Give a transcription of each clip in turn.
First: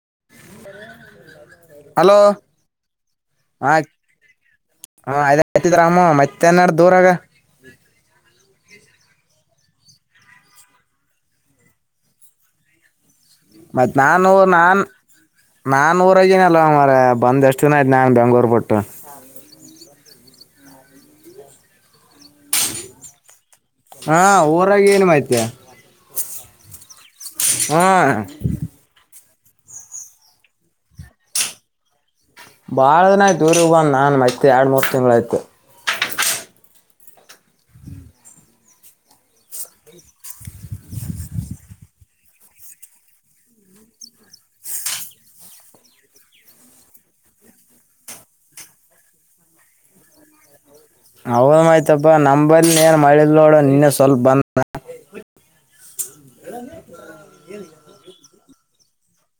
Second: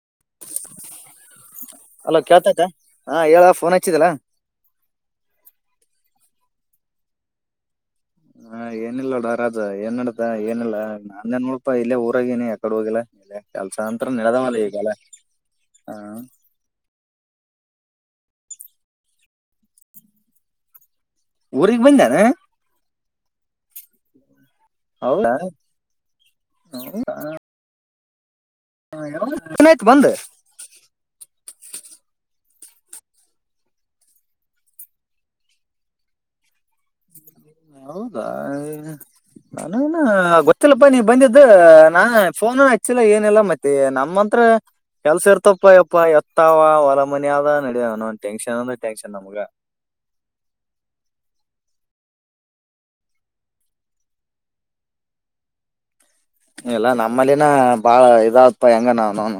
[unintelligible] Hello hello ಕೇಳುತೈತ್ಯಾ ಹಾ ಹೇಳ ಫೋನ್ ಹಚ್ಚಿದಲ್ ಹಾ ಆ ಆಯ್ತಿದ್ರಾಮ ಮತ್ತೆ ನಡೆದ ಊರಾಗ ಹಾ ಏನಿಲ್ಲ ಡಾರ ಏನ್ ನಡತ ಏನಿಲ್ಲಾ ನಾನ್ ನೋಡಪಾ ಇಲ್ಲೇ ಊರಾಗನಿ ಎಕಡೆ ಹೋಗಿಲ್ಲ ಇಲ್ಲೇ ಕೆಲ್ಸ ಮತ್ತತ್ ಅಂತ ನಾನು ನಡೆದವಲ್ಲ ನಾನ್ ಈಗಲ್ಲ ನಾ ಹಾ ಊರಗನಲ್ಲಂಗ ಮಾರಾಯಾ ಬಂದ ಎಷ್ಟು ಚಲೋಯ್ತು ನಾನು ಬೆಂಗಳೂರು ಬಿಟ್ಟು ಊರಿಗೆ ಬಂದನ್ ಹಾ ಊರಾಗ ಏನ್ ಹೌದಾ ಮತ್ಯ ಹೂ ಎನ್ ಆಯ್ತು ಬಂದ ಭಾಳ ದಿನ ಆಯ್ತು ಊರಿಗ್ ಬಂದ ನಾನು ಮತ್ತೆ ಎರಡು ಮೂರು ತಿಂಗಳಾಯ್ತು ಹೌದಾ ನಾನ ಗೊತ್ತಿಲ್ಲಪಾ ನೀ ಬಂದಿದ್ದ ನಾ ಫೋನ್ ಹಚ್ಚಿಲ್ಲ ಏನಿಲ್ಲ ಮತ್ತೆ ನಮ್ಮಂತ [unintelligible] ಕೆಲ್ಸ ಇರ್ತಪ್ಪಯಪ್ಪಾ ಎತ್ತಾವ ಹೊಲ ಮನ ಆದ ನಡ ಒಂದ ಟೆನ್ಷನ್ ಅಂದ್ರ ಟೆನ್ಷನ್ ನಮ್ಗ ಹೌದ್ಮಯ್ತಪ್ಪಾ ನಮ ಬಲ್ಲಿ ಏನ್ ಮಾಡಿಲ್ಲ ನೋಡ ನಿನ್ನೆ ಸ್ವಲ್ಪ ಬಂದ ಇಲ್ಲಾ ನಮ್ಮಲ್ಲಿ ನ ಬಾಳ ಇದಾವಪ್ಪ ಹೆಂಗ ನಾವ ನ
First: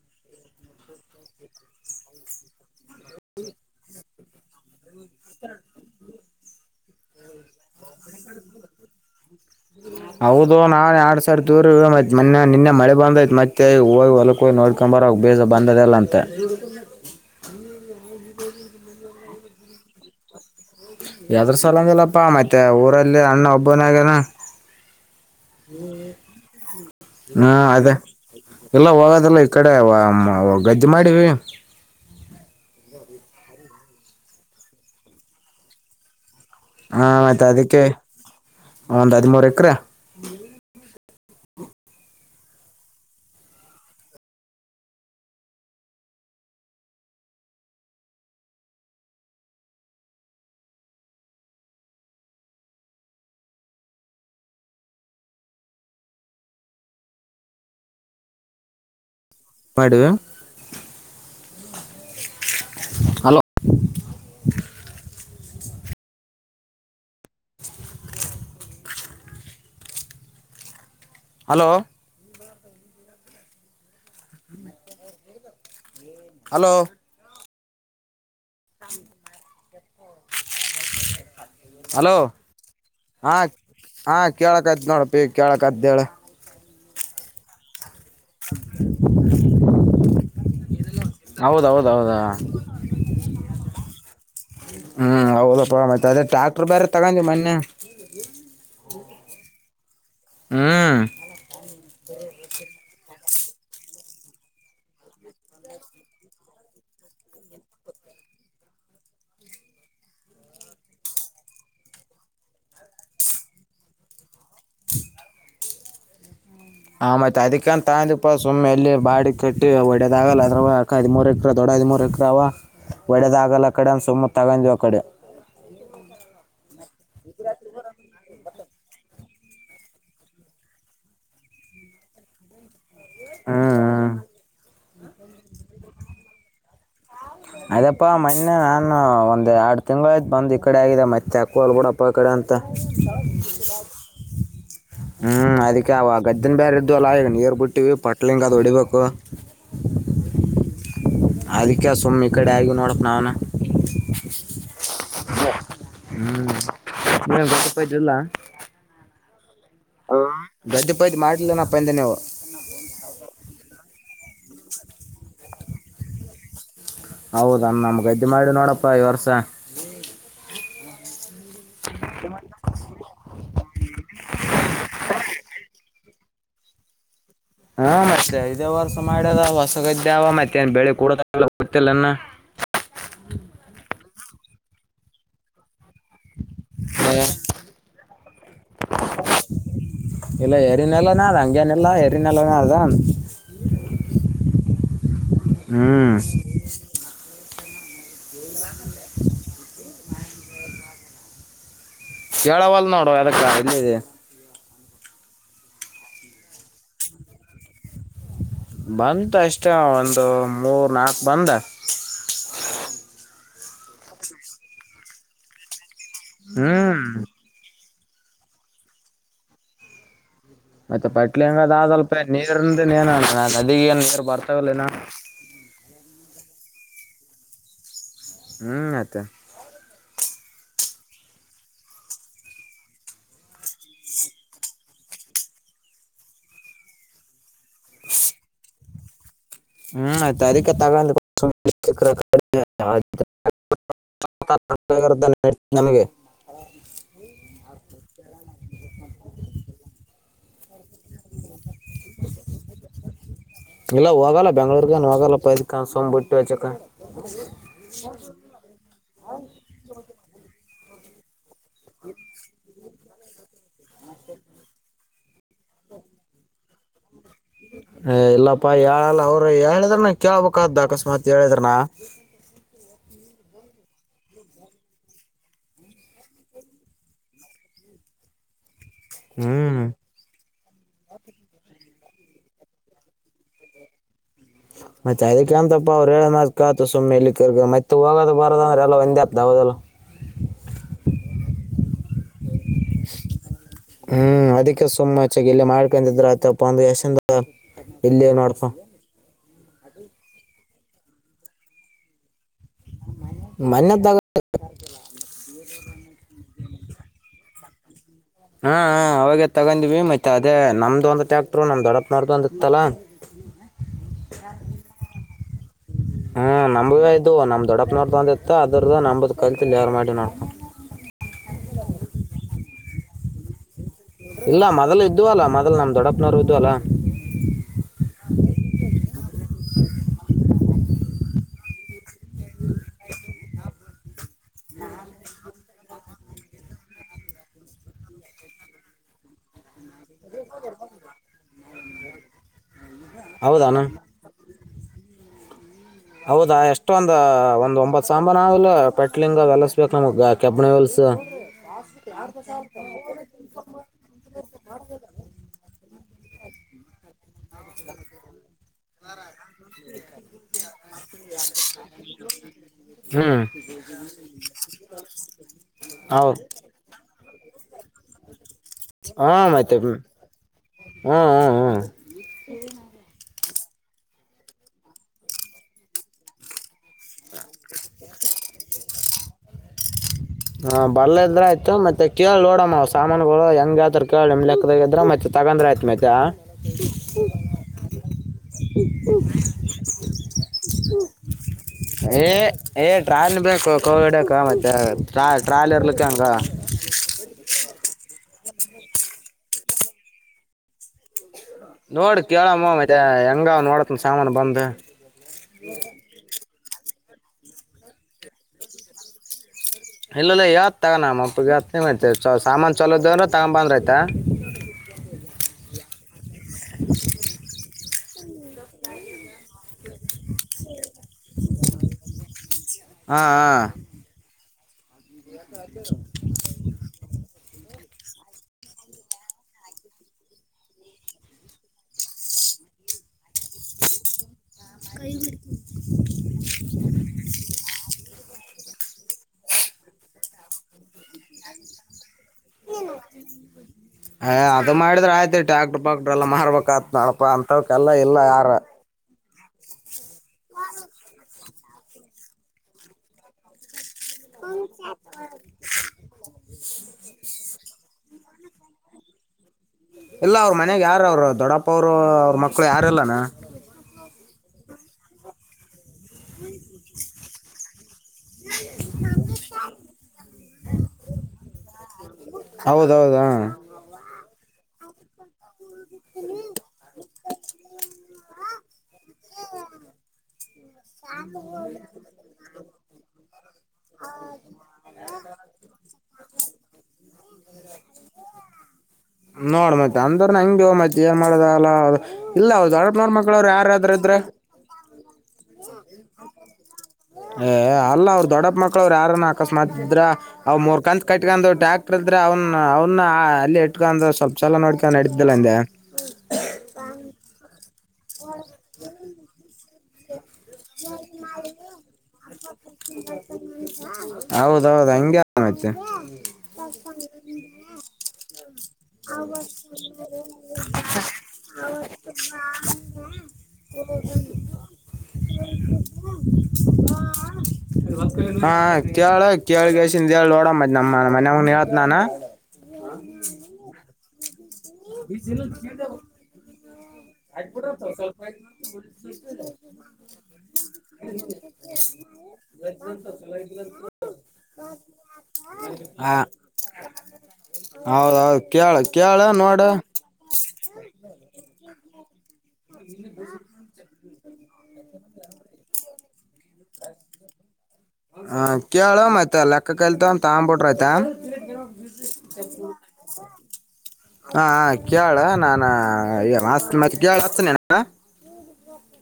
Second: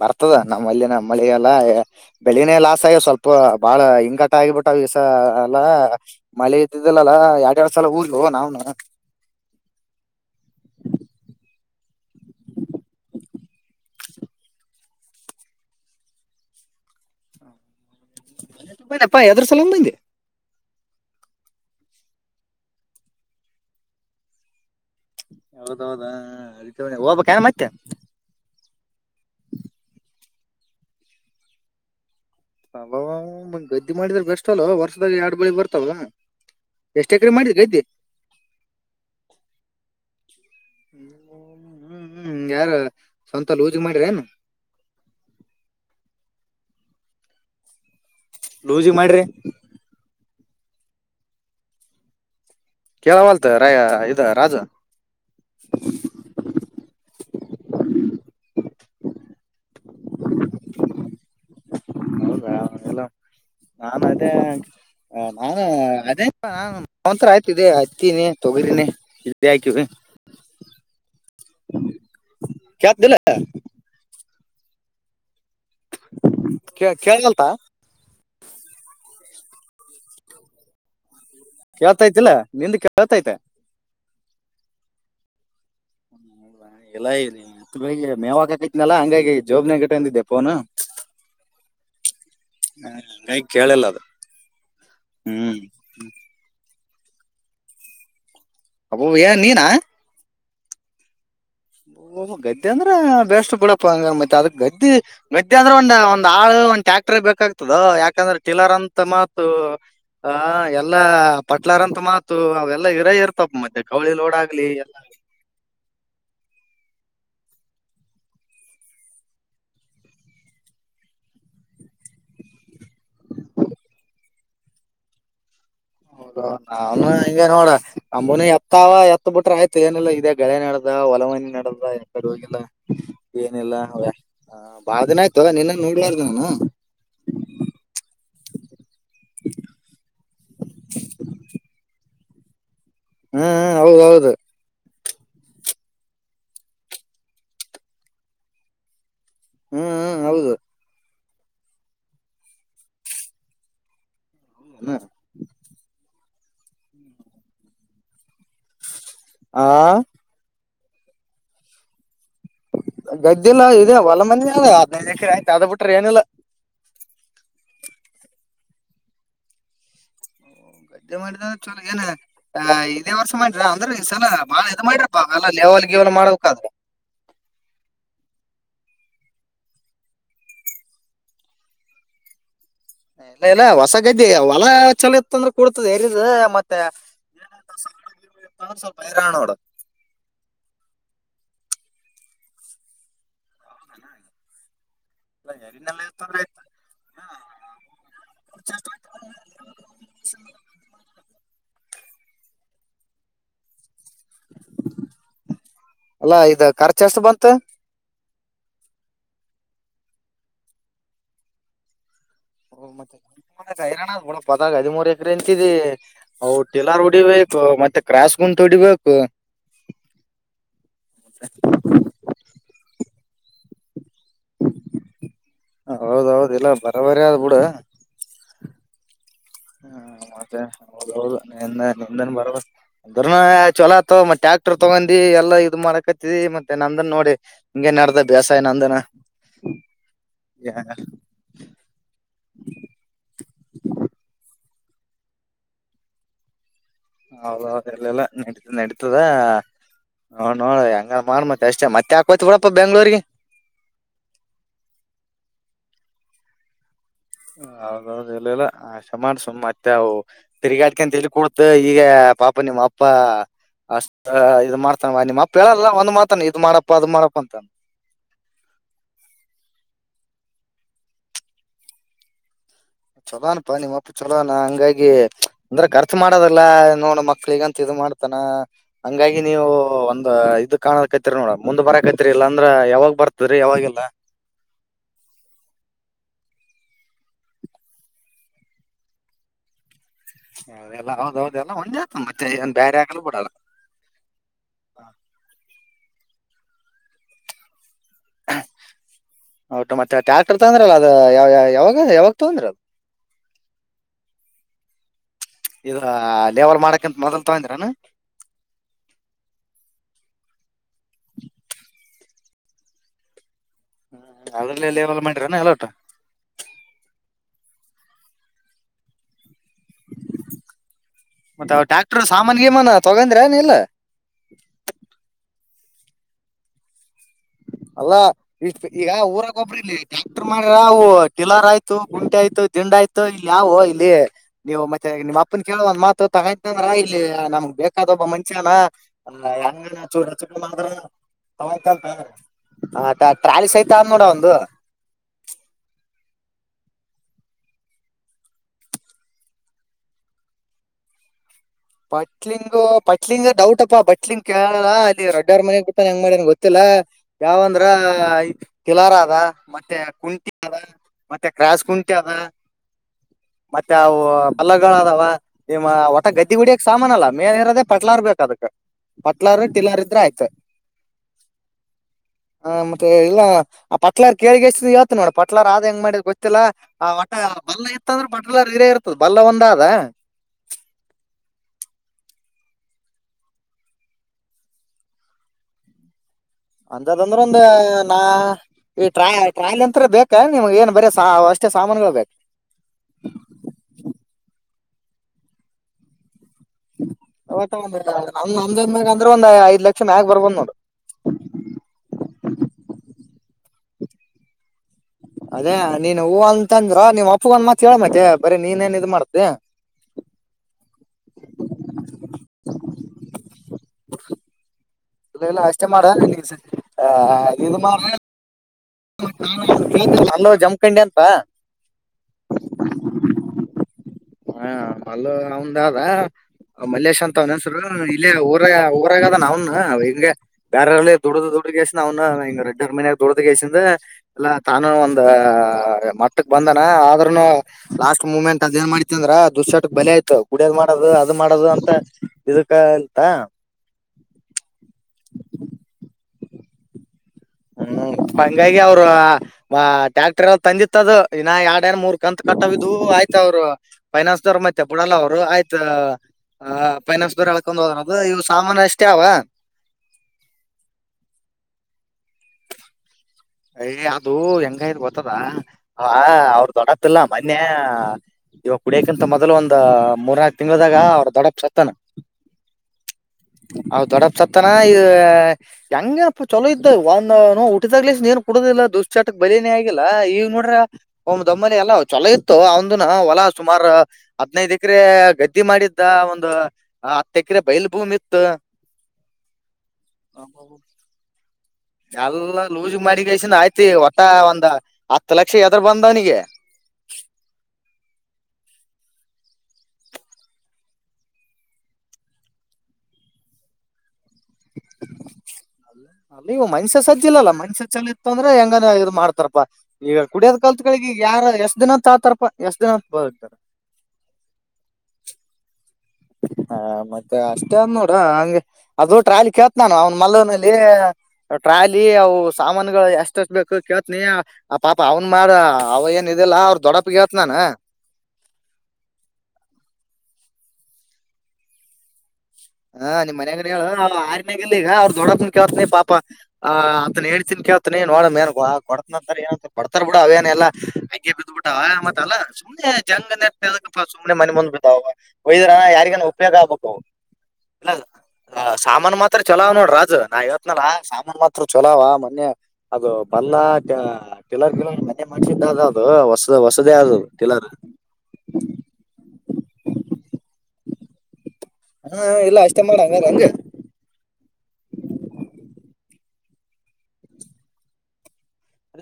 ಬರ್ತದ ನಮ್ಮ ಅಲ್ಲಿ ನಮ್ಮ ಮಳಿಗೆಲ್ಲಾ ಬೆಳನೇ ಲಾಸ್ ಆಗ ಸ್ವಲ್ಪ ಬಾಳ ಹಿಂಕಟ ಆಗಿಬಿಟ್ಟವ ಅಲ್ಲಾ ಮಳೆ ಇದ್ದಿದ್ದಲ್ಲಲ್ಲಾ ಎರಡ್ ಎರಡ್ ಸಲ ಊರ ಗೇ ನಾವ್ನು ಹೌದು ನಾನ್ ಎರಡ್ ಸಾವಿರ ದೂರ ಇರು ಮತ್ತೆ ಮನ್ನೆ ನಿನ್ನೆ ಮಳೆ ಬಂದತ್ತೈ ಮತ್ತೆ ಹೋಗಿ ಹೊಲ ಹೋಗಿ ನೋಡಿ ಕಂಬರಾಗಿ ಬೇಜ ಬಂದದಲ್ಲಂತ ಎನಪ್ಪ ಎದ್ರ ಸಲಂದ ಬಂದಿ. ಎದ್ರ ಸಲಂಗಿಲ್ಲಪ್ಪಾ ಮತ್ತೆ ಊರಲ್ಲಿ ಅಣ್ಣ ಒಬ್ಬನಾಗನ ಹೌದೌದಾ ಹೋಗಬೇಕ ಮತ್ತೆ ಎಲ್ಲ ಹೋಗೋದಲ್ಲ ಈ ಕಡೆ ಗದ್ದಿ ಮಾಡಿ ಅ ಗದ್ದಿ ಮಾಡಿದ್ರ ಬೆಸ್ಟ್ ಅಲ್ ವರ್ಷದಾಗ ಎರಡು ಬೆಳಿ ಬರ್ತಾವಲ್ಲ ಹಾ ಆತ ಅದಕ್ಕೆ ಒಂದ್ ಹದಿಮೂರು ಎಕ್ರೆ ಹ್ಮ್ ಹ್ಮ್ ಯಾರ ಸ್ವಂತ ಲೂಜ ಮಾಡಿರೇ ಏನು ಹ ಲೂಜಿಗ ಮಾಡ್ರಿ ಕೇಳವಲ್ತ ರಾ ಇದ ರಾಜು ಮಾಡಿವ ಹೌದಾಲ್ಲ ನಾನು ಅದೇ ನಾ ಹ್ಮ ಅದೇ ಆತ್ ಇದೆ ಹತ್ತಿನೆ, ತೊಗರಿನೆ [unintelligible] ಹಲೋ ಕೇಳುತ್ತದ ಇಲ್ [unintelligible] ಕೇಳ್ದಲ್ಂತಾ ಹ ಹಲೋ ಕೇಳ್ತೈತಿಲ್ಲ ನಿಂದ ಹ ಕೇಳ್ತೈತೆ ಹಾ ಕೇಳಕ್ಯತ್ ನೋಡಪಿ ಕೇಳಕ್ಳ ಎಲ್ಲ ಇರಿ ಅ ಹಗೆ ಮೇವಾಗಾಕೈತ್ನಲ್ಲಾ ಹಂಗಾಗಿ ಜೋಬ್ನ ಗಟ್ಟ ಅಂದಿದ್ದೆ ಫೋನ್ ಹ ಹೌದೌದೌದಾ ನೈ ಕೇಳಲ್ಲ ಅದು ಹ್ಮ್ ಹೌದ ಪ್ರ ಆಯ್ತ ಅದೇ ಟ್ರ್ಯಾಕ್ಟರ್ ಬೇರೆ ತಗೊಂಡಿವ ಮೊನ್ನೆ ಅಪ್ಪ ಏನ್ ನೀನಾ ಹ್ಮ್ ಗದ್ದೆ ಅಂದ್ರ ಬೇಸ್ಟ್ ಬಿಡಪ್ಪಂಗ ಮತ್ತೆ ಅದ ಗದ್ದಿ ಗದ್ದೆ ಅಂದ್ರ ಒಂದ ಒಂದ್ ಆಳ ಟ್ಯಾಕ್ಟರ್ ಬೇಕಾಗ್ತದ ಯಾಕಂದ್ರೆಟಲರ್ ಅಂತ ಮತ್ ಹ ಎಲ್ಲಾ ಪಟ್ಲಾರಂತ ಮಾತು ಅವೆಲ್ಲಾ ಇರ ಇರ್ತಪ್ಪ ಮದೆ ಕವಳಿ ಲೊಡ ಆಗ್ಲಿ ಎಲ್ಲ ಆಗ್ಲಿ [unintelligible] ಆ್ಯ ಅದಕ್ಕಂತ ತಂದಪ್ಪ ಸುಮ್ಮ್ ಎಲ್ಲಿ ಬಾಡಿ ಕಟ್ಟಿ ಹೊಡದಾಗಲ್ಲ ಅದ್ರ ಹದಿಮೂರು ಎಕ್ರ ದೊಡ ಐದಿಮೂರು ಎಕ್ರಾವ ಒಡೆದ ಆಾಗಲ್ಲ ಅ ಕಡೆ ಅಂದ ಸುಮ್ಮ ತಗೊಂಡವು ಆ ಕಡೆ ನಾವ ಹಿಂಗಗೆ ನೋಡ ಅಂಬನ ಎತ್ತಾವ ಎ ಹ ಬಿಟ್ರ ಆಯ್ತು ಏನೆಲ್ಲ ಇದೆ ಳೆ ನಡೆದ ಹೊಲಮನಿ ನಡೆ್ದ ಎ ಕಡೆ ಹೋಗಲ್ಲ ಏನಿಲ್ಲ ಹ್ಮ್ ಬಾಳ ದಿನ ಆಯ್ತುದ ನಿನ್ನ ನೋಡ್ಬಾರ್ದು ನಾನು ಅಯದಪ್ಪಾ ಮೊನ್ನೆ ನಾನು ಒಂದ್ ಎರಡು ತಿಂಗಳಾಯತತ್ ಬಂದ್ ಈ ಕಡೆ ಆಗಿದೆ ಮತ್ತೆ ಅಕ್ಕುಲ್ ಕೂಡಪ್ಪ ಕ ಕಡೆಂತ ಹ್ಮ್ ಹೌದ ಹೌದು ಹ್ಮ್ ಅದಕ್ಕೆ ಅವ ಗದನ್ ಬೇಾರ ಇದ್ದು ಅಲ್ಲಾ ಈಗ ನೀರ್ ಬಿಟ್ಟಿವ ಪಟ್ಲಿಂಗ ಅದ ಹೊಡಿಬೇಕು ಹ್ಮ್ ಹ್ಮ್ ಹೌದು ಅದಕ್ಕೆ ಸುಮ್ಮನೆ ಈ ಕಡೆ ಆಗ ನೋಡಪ್ಪ ನಾವ್ನ ಹ್ಮ್ ಇ ಗಡಪೇಟಿಲ್ಲ ಆ ಗದ್ದಡಿ ಪಯತಿ ಮಾಟಲ ನ ಪಂದ ನೀವು ಗದ್ದೆಲ್ಲ ಇದ ಹೊಲ ಮಂದ ಅಲ್ಲ ಹದನೈದು ಎಕ ಆಯ್ತು ಆದ ಬಿಟ್ರ ಏನಿಲ್ಲ ಹೌದ ನಮ್ ಗದ್ದೆ ಮಾಡಿ ನೋಡಪ್ಪಾ ಈ ವರ್ಷ ಗಡ್ ಮಾಡಿದ್ರ ಚಲೋ ಏನ್ ಇದೇ ವರ್ಷ ಮಾಡಿರ ಅಂದ್ರೆ ಈ ಸಲ ಬಾಳ ಇದು್ ಮಾಡಿರಪ್ಪಾ ಅವೆಲ್ಲ ಅವೀವನ ಮಾಡಬೇಕಾದ್ರೆ ಹ ಹಾ ಮತ್ತೆ ಇದೇ ವರ್ಷ ಮಾಡ್ಯದ ಹೊಸಗದ್ದೆ ಮತ್ತೆನ್ ಬೆಳಿ ಕೂಡ ಗೊತ್ತಿಲ್ಲನ್ನ ಹ ಇಲ್ಲ ಇಲ್ಲ ಹೊಸ ಗದ್ದೆ ಹೊಲ ಚಲ ಇತ್ತ ಅಂದ್ರೆ ಕೂಡ ಎರಿದ ಮತ್ತೆ ಸ್ವಲ್ಪ ಹರ ನೋಡು ಇಲ್ಲ ಯಾರನೆಲ್ಲ ನೆಲ್ಲ ಹೆರಿನಲ್ಲವ ಅದನ್ ಎರಿನೆಲ್ಲ ಹ್ಮ್ ಜ ಕವಲ್ಲ ನೋಡುವ ಅದಕ್ಕ ಇಲ್ಲದೆ ಅಲ್ಲಾ ಇ ಖರ್ಚಸ್ ಬಂತ ಬಂದ ಅಷ್ಟ ಒಂದು ಮೂರ್ ನಾಲ್ಕು ಬಂದ ಓ ಮತ್ತೆೈರಾಣ ಪತ್ತಾಗ ಹದಿಮೂರ್ ಎಕರೆ ಎಂತಿದಿ ಹ ಹ್ಮ್ ಟಿಲರ್ ಹೊಡಿಬೇಕು ಮತ್ತೆ ಕ್ರಾಸ್್ ಗುಂಟು ಹೊಡಿಬೇಕು ಮತ್ತೆ ಪಟ್ಲಿ ಹಂಗದ ಅ ಅಲ್ಪ ನೀರ್ಂದ ಏನು ನದಿ ಏನ್ ನೀ ಬಾರ್ತಾಗಲ್ಲನಾ ಹೌದೌದು ಇಲ್ಲ ಬರ ಬರ ಆದ್ ಬಿುಡ ಹ್ಮ್ ಆಯ್ತಾ ಹ್ಮ ಮತ್ತೆ ಹೌದ ಹೌದು ನಿ ನಿಂದ ಬರರ್ ಚಲೋ ಆತ್ತ ಮತ್ತೆ ಟ್ಯಾಕ್ಟರ್ ತಗೊಂಡಿ ಎಲ್ಲಾ ಇದ್ ಮಾಡಕತ್ತಿದಿ ಮತ್ತೆ ನಂದನ್ ನೋಡಿ ಹಿಂಗಗೆ ನಡ್ದಭ್ಯಾಸಾಯ ನಂದನ ಹ್ಮ್ ತಾರೀಕೆ ತಗ ನನಗೆ ಹೌದೌದು ಎಲ್ಲೆಲ್ಲ ನಡತ ನಡತದ ನ ನೋಡ ಯ ಹಂಗ ಮಾಡ್ ಮತ್ತ ಅಷ್ಟೇ ಮತ್ತೆ ಯಾಕ್ ಹೋಗ್ತೀ ಬಿಡಪ್ಪ ಬೆಂಗ್ಳೂರ್ರಿಗೆ ಕ ಸಮಂಬರ್ಟ್ಟು ಚಕ್ಕ ಹೌದೌ ಇಲ್ಲ ಅಷ್ಟು ಮಾಡಸುಮ್ ಮತ್ತೆ ಅವು ತಿರುಗಾಳಿಕೆ ಅಂತ ಹೇಳಿ ಕಡ ಈಗ ಪಾಪ ನಿಮ್ಮ ಅಪ್ಪ ಅಪ್ಪ ಅಷ್ಟ ಇದ್ ಮಾಡ್ತಾನ ನಿಮ್ಮ ಅಪ್ಪ ಹೇಳಲ್ಲ ಒಂದ್ ಮಾತಾನ ಇದ್ ಮಾಡಪ್ಪ ಅದ್ ಮಾಡಪ್ಪ ಅಂತ ಹ ಇಲ್ಲಪ್ಪಾ ಯಾವಲ್ಲ ಅವ್ರ ಯ ಹೇಳಿದ್ರನ ಕೇಳಬೇಕಾಗುತ್ತೆ ಅಕಸ್ಮಾತ್ ಹೇಳಿದ್ರನಾ ಚಲೋನಪ್ಪಾ ನಿಮ್ಮಪ್ಪ ಚೊಲೋನ ಹಂಗಾಗಿ ಅಂದ್ರೆ ಖರ್ಚ್ ಮಾಡದಲ್ಲಾ ನೋಡ ಮಕ್ಳ ಈಗಂತ ಇದ ಮಾಡ್ತಾನ ಹಂಗಾಗಿ ನೀವು ಹ್ಮ್ ಒಂದು ಇದು ಕಾಣದ ಕೈತಿರಿ ನೋಡ ಮುಂದ್ ಬರ ಕೈತ್ತರಿ ಇಲ್ಲ ಅಂದ್ರ ಯಾವಾಗ ಬರ್ತದರಿ ಯಾವಾಗಲ್ಲಾ ಮತ್ತೆ ಅದಕ್ಕೆ ಅಂತಪ್ಪ ಅವ್ರುಏ ಮ ಕತು ಸುಮ್ಮನೆ ಇಲ್ಲಿ ಕ ಮತ್ತತ್ ಹೋಗದ ಬರದ ಅಂದ್ರ ಎಲ್ಲ ಒಂದ ಬದಲ ಹದೆಲ್ಲ ಹೌದ್ೌದು ಎಲ್ಲಾ ಒಂ್ ಆತ ಮತ್ತೆ ಏನ್ ಬೇರೆ ಆಗ್ಲೂ ಬಿಡಲ್ಲ ಹೂ ಅದಕ್ಕೆ ಸುಮ್ಮಚ್ಚಾಗಿ ಇಲ್ಲ ಮಾಡ್ಕಿದ್ರ ಆತಪ್ಪ ಒಂದ ಇಲ್ಲಿ ನೋಡಪ್ಪ ಊಟ ಮತ್ತೆ ಟ್ಯಾಕ್ಟರ್ ತಂದ್ರಲ್ಲ ಅದ ಯಾವ ಯಾವಾಗ ಯಾವಾಗ ತಗೊಂಡ್ರಿ ಅಂದ್ರ ಅದು ಮನ್ನೆತಗೊಂಡ್ರು ಇ ಲೇವಲ್ ಮಾಡಕಂತ ಮೊದಲ್ ತಗಂದಿರನಾ ಹಾ ಅವಾಗೇ ತಗೊಂಡಿವಿ ಮತ್ ಅದೇ ನಮ್ದು ಒಂದು ಟ್ಯಾಕ್ಟರು ನಮ್ ದೊಡಪನೋ್ದು ಒಂದಿತ್ತಲಾ [inaudible] ಹೂ ಅದ್ರಲ್ಲಲ್ಲಿವೆಲ್ಲ ಮಾಡಿರಾನ ಎಲ್ಲೋಟ ಹ್ಞೂ ನಮಗೂ ಇದು ನಮ್ ದೊಡನೋಂದ ಇತ್ತು ಅದ ನಮ್ದು ಮತ್ತ ಟ್ಯಾಕ್ಟರ್ ಸಾಮಾನಗ ಮಾನ ತಗೊಂಡ್ರ ನೀಲ್ಲ ಇಲ್ಲ ಮೊದಲ್ ಇದು ಅಲ್ಲಾ ಮೊದಲ್ ನಮ್ ದೊಡ್ಡಪ್ಪನವ್ ಇದು ಅಲ್ಲ ಅಲ್ಲ ಇಷ್ಟ ಈಗ ಊರಾಗ ಒಬ್ರಿಲ್ಲಿ ಟ್ರ್ಯಾಕ್ಟರ್ ಮಾಡ್ರ ಅವು ಟಿಲರ್ ಆಯ್ತು ಗಂಟೆ ಆಯ್ತು ದಿಂಡ ಆಯ್ತು ಇಲ್ಲಿ ಯಾವು ಇಲ್ಲಿ ನೀವು ಮತ್ತೆ ನಿಮ್ಮ ಅಪ್ಪನ್ ಕೇಳ ಒಂದ್ ಮಾತು ತಗೊಂತ ಅಂದ್ರ ಇಲ್ಲಿ ನಮ್ ಬೇಕಾದ ಒಬ್ಬ ಮನ್ಷ್ಯನಾ ಹೆಂಗನ ಚೂಡ ಚೂಡ ಮಾಡ್ರ ತಯ್ತಂತ ಆ ಟ್ರಾವಲ್ಸ್ ಹೌದಾನ ಆಐ್ತ ನೋಡ ಒಂದು ಹೌದಾ ಎಷ್ಟೊ ಒಂದ್ ಒಂದ್ ಒಂಬತ್ ಸಾಂಬಾನು ಆಲ್ಲ ಪೆಟ್ಲಿಂಗ್ ಎಲಸ್ಬೇಕಕ್ ನಮಗ್ ಕೆಬ್ಬಣಿಲ್ಸ ಸ ಪಟ್ಲಿಂಗ ಪಟ್ಲಿಂಗ ಡೌಟ್ಪ್ಪ ಬಟ್ಲಿಂಗ ಕೇಳಲ್ಲ ಅಲ್ಲಿ ರೊಡ್ಡರ್ ಮನೆ ಹೆಂಗ ಮಾಡಂ ಗೊತ್ತಿಲ್ಲಾ ಯಾವಂದ್ರ ಟಿಲಾರ ಅದ ಮತ್ತೆ ಕುಂಟಿ ಅದ ಮತ್ತೆ ಕ್ರಸ್ ಕುಂಟಿ ಅದ ಹ್ಞೂ ಮತ್ತೆ ಅವು ಬಲ್ಲಗಳ ಅದಾವ ನಿಮ್ಮ ಒಟ ಹೌದು ಗದ್ದಿ ಹಿಡಿತಕ್ಕೆ ಸಾಮಾನ ಅಲ್ಲ ಮೇಲೆ ಇರದ ಪಟ್ಲಾರ್ ಬೇಕು ಅದು ಹಾ ಪಟ್ಲಾರ ಮತ್ತೆ ಹ್ಮ್ ಟಿಲಾರ ಇದ್ರೆ ಆಯ್ತ ಹ್ಮ್ ಹ್ಮ್ ಹ ಮತ್ತೆ ಇಲ್ಲ ಆ ಪಟ್ಲಾರ್ ಕೇಳಗೆ ಎಷ್ಟವತ್ ನೋಡ ಪಟ್ಲಾರ್ ಆದ್ ಹೆಂಗ ಮಾಡಿದ್ ಗೊತ್ತಿಲ್ಲ ಆ ಒಟ ಬಲ್ಲ ಇತ್ತ ಅಂದ್ರೆ ಬಟಲ ಹೀರೇ ಇರ್ತದ ಬಲ್ಲ ಒಂದ ಆದ ಹ ಬರ್ಲ ಇದ್ರ ಆಯ್ತು ಮತ್ತೆ ಕೇಳಿ ನೋಡಮ್ಮ ಸಾಮಾನುಗಳು ಹೆಂಗತ್ರ ಕೇಳ ನಿಮ್ ಲೆಕ್ಕದಾಗಿದ್ರ ಮತ್ತೆ ತಗಂದ್ರ ಆಯತು ಮತ್ಯಾ ಅಂತದಂದ್ರ ಒಂದ ನಾ ಈ ಟ್ರಾ ಟ್ರಾಲಿ ಅಂತ ಬೇಕ ನಿಮ್ಗೆ ಏನ್ ಬರ ಸಾ ಅಷ್ಟ ಏ ಏ ಟ್ರಾಲಿ ಬೇಕು ಕೋವಿಡ್ಕ್ಕ ಮತ್ತೆಾ ಟ್ರಾಲ ಇರ್ಲಿಕ್ಕ ಹಂಗ ಒ ನಮ ನಮ್ದ್ಯಾಗ ಅಂದ್ರೆ ಒಂದ್ ಐದ್ ಲಕ್ಷ ಮ್ಯಾಗ ಬರ್ಬೋದ್ ನೋಡು ನೋಡ ಕೇಳಮ್ಮ ಮತ್ತ ಹೆಂಗ ನೋಡತ್ನ ಸಾಮಾನು ಬಂದ ಅದೇ ನೀನ್ ಹೂವು ಅಂತಂದ್ರ ನೀವ್ ಅಪ್ಪಗಂದ ಮಾತ್ ಹೇಳ ಮತ್ತ ಬರೀ ನೀನ್ೇನ್ ಇದ್ ಮಾಡ್ತಿ ಇಲ್ಲಲ್ಲ ಹೇಳ್ ತಗೋಣಮ್ಮ ಅಪ್ಪ ಯ ಮಾಡ್ ಸಾಮಾನ್ ಚಲೋದವ್ರ ತಗೊ ಬಂದ್ರ ಆಯ್ತ ಹ ಇ ಎಲ್ಲ ಅಷ್ಟೇ ಮಾಡ ನಿ ಇದು ಮಾ ಅಂದ ಜಂ ಪಂಡಿ ಅಂತ ಹಾ ಹಾ ಅಲ್ಲ ನ್ದ ಮಲ್ಲೇಶ್ ಅಂತ ವನ್ಸರು ಇಲ್ಲಿ ಊರ ಊರಾಗದ ನ್ನ ಹಿಂಗೆ ಬೇರೆಲ್ಲಿ ದುಡ್ದ ದುಡಗಷ್ಟ ನ್ನ ಹ ಟರ್ ದುಡ್ದಸಿಂದ ಎಲ್ಲ ತಾನು ಒಂದ ಮಟ್ಟಕ್ ಬಂದನ ಆದ್ರೂನು ಲಾಸ್ಟ್ ಮೂಮೆಂಟ್ ಅದ ಏನ್ ಮಾಡ್ತಿ ಅಂದ್ರ ದುಶ್ಾಟಕ್ ಬಲೆ ಆಯ್ತು ಕುಡಿಯದ್ ಮಾಡೋದು ಅದು ಮಾಡೋದು ಅಂತ ಇದಕ್ಕ ಅಂತ ಹ ಅದು ಮಾಡಿದ್ರೆ ಆಯ್ತು ಡಾಕ್ರ್ ಪಾಕ್ ಎಲ್ಲ ಮಾರ್ಬೇಕಕ್ತ್ ನಡಪ ಅಂತ ಹ್ಮ್ ಹಂಗಾಗಿ ಅವರು ಾ ಟ್ಯಾಕ್ಟರ್ ಎಲ್ಲ ತಂದಿತ್ತದು ಇನ್ನ ಎರಡ ಾರ ಮೂರ್ ಕಂತತ್ ಕಟ್ಟಿದು ಆಯ್ತ ಅವ್ರು ಫೈನಾನ್ಸ್ ದವ್ರ ಮತ್ತೆ ಪಡಲ್ಲ ಅವ್ರು ಆಯ್ತಾ ಹ ಫೈನಾನ್ಸ್ ದವರು ಹಳ್ಕೊಂಡ್ ಹೋದನದು ಇವು ಸಾಮಾನು ಅಷ್ಟೇ ಅಲ್ಲಾ ಇಲ್ಲ ಅವ್ರ ಮನಯಾಗ ಯಾರ ಅವರು ದೊಡ್ಡಪ್ಪ ಅವ್ರು ಅವ್ರ ಮಕ್ಕಳು ಯಾರಲ್ಲಾನ ಯ ಅದು ಹೆಂಗಯತ್ ಗೊತ್ತದ ಅವ್ರ ದೊಡತ್ತಲ್ಲ ಮೊನ್ನೆ ಇವಾಗ ಕುಡಿಯಕಿಂತ ಮೊದ್ಲು ಒಂದ್ ಮೂರ್ನಾಾಕಕ್ ತಿಂಗಳದಾಗ ಅವ್ರ ದೊಡಪ್ ಸತ್ತಾನ ಹೌದೌದಾ ತನ ಹೆಂಗಗೆಪ್ಪ ಚಲೋ ಇದ್ದ ಒಂದ ನೋ ಉಟ್ಟಿದಾಗ್ ಕುಡುದಿಲ್ಲ ದುಶ್ಚಟಕ್ ಬಲನೇ ಆಗಿಲ್ಲ ಈಗ ನೋಡ್ರ ಅವ್ ದಮ್ಮನಿ ಎಲ್ಲ ಚೊಲೋ ಇತ್ತು ಅವಂದನ ಹೊಲ ಸುಮಾರು ಹದಿನೈದು ಎಕರೆ ಗದ್ದಿ ಮಾಡಿದ್ದ ಒಂದು ಹತ್ತೆಕರೆೆ ಬೈಲ್ ಭೂಮಿ ಇತ್ತು ನೋಡ್ ಮತ್ ಅಂದ್ರ ಹಂಗ ಮತ್ತತ್ ಏನ್ ಮಾಡದ ಎಲ್ಲ ಲೂಜ ಮಾಡಿಗೈಸನ್ ಆಯ್ತಿ ಯಾರಾದ್ರ ಇದ್ರ ಒಟ್ಟ ಒಂದ ಹತ್ತು ಲಕ್ಷ ಎದ್ರ ಬಂದವನಿಗೆ ಏ ಅಲ್ಲ ಅವ್ರ ದೊಡ್ಡಪ್ಪ ಮಕ್ಕಳು ಆರ ಅಕಸ್ಮಾತ್ ಇದ್ರ ಅವ್ರ್ ಕಂತ ಕಟ್ಕೊಂಡ ಟ್ಯಾಕ್ಟರ್ ಅ್ರ ಅವ ಅವನ ಅಲ್ಲಿ ಸ ಅಲ್ಲಿವು ಮನುಷ್ಯ ಸಜ್ಜಿಲ್ಲಲ್ಲ ಮನುಷ್ಯ ಚಲ ಇತ್ತು ಅಂದ್ರೆ ಹೆಂಗಾನ ಇ್ ಮಾಡ್ತಾರಪ್ಪಾ ಈಗ ಕುಡಿಯದ್ ಕಾಲತ್ಗಳಿಗೆ ಯಾರ ಎಷ್ಟ ದಿನ ತಾತಾರಪಾ ಎಷ್ಟ್ ದಿನ ಅಂತ ಬದುಕ್ತಾರ ಹೌದೌದು ಹಂಗಗೆ ಆರ್ತೆ ಹ ಮತ್ತೆ ಅಷ್ಟೇ ಅದ ನೋಡ ಹಂಗಗೆ ಅದು ಟ್ರಾಲಿ ಕೇತ್ ನಾನು ಅವ್ನ್ ಮಲ್ಲೂನಲ್ಲಿ ಟ್ರಾಲಿ ಅವು ಸಾಮಾನುಗಳು ಎಷ್ಟಷ್ಟ ಬೇಕು ಕೇಳ್ತ್ನಿ ಆ ಪಾಪ ಅವನ್ ಮಾಡ ಅವ ಏನ್ ಇದಿಲ್ಲಾ ಅವ್ರ ದೊಡ್ಡಪಗತ್ ನಾನ ಹಾ ಕೇಳ ಕೇಳಗಸ ಹೇಳ ನೋಡ ಮದ್ ನಮ್ಮ ಮನ್ನ್ ಹೇಳತ್ ನಾನ ಹಾ ನಿಮ್ ಮನ್ಯಾಗ್ರ ಹೇಳ ಆರನಾಗಲ್ಲ ಈಗ ಅವ್ರ ದೊಡ್ಡಪ್ಪ ಕೆಲ್ಥೇನ್ ಪಾಪ ಆ್ ಅನ್ ಹೇತಿ ಕಳ್ತ ನೋಡ ಕೊನಂತ ಏ ಕೊಡ್ತಾರ ಬಿಡ ಅವೇನೆಲ್ಲ ಅಐಗೆ ಬಿದ್ದ್ಬಟ್ಟ ಆಯಾಮ ಅಲ್ಲ ಸು್ನೆ ಜಂಗ ನೆ ಸುಮ್ನೆ ಮನೆ ಮುಂದ್ ಬಾವಾಗ ಒಯದರ ಹಾ ಯಾರಿಗ ಉಪಯೋಗ ಪ್ಪ ಇಲ್ಲ ಹೌದೌದು ಕೇಳ ಸಾಮಾನ್ ಕೇಳ ಮಾತ್ರ ಚಲಾವ್ ನೋಡ ನೋಡ್ರ ರಾಜು ನಾ ಇವತ್ನಲ್ಲ ಸಾಮಾನನ್ ಮಾತ್ರ ಚಲಾವ್ ಮ ಮ ಅದು ಬಲ್ಲ ಟಲರ್ ಕಲರ್ ಮನೆ ಮಾಡ್ಸಿದ್ದ ಹ ಹೊಸದ ಹೊಸದೇ ಆದದು ಕಂಬ ಹ ಕೇಳ ಆಯತ ಲೆಕ್ಕ ಕಾಯಲ್ತ್ ಒ ತಗಬಿಟ್ರಯ್ತ ಹಾ ಇಲ್ಲ ಅಷ್ಟೇ ಮಾಡ ಹಂಗಾರ ಹಂಗ ಹಾ ಕೇಳ ನಾನ ಮತ್ತ ಕೇಳ ಹತ್ತನೇನ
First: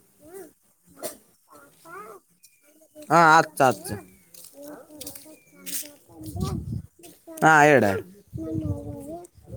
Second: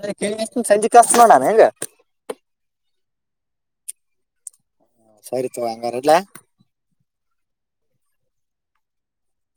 ಅ ಕಳಷ್ಟ ಸಂಜಿಷ್ಟ ನ ನಾನ ಹೆಂಗ ಹಾ ಅತಾ ಅಾ ಹ ಸರಿ ತವಾಂಗಾರಲ್ಲ ನಾನು ನೋೆ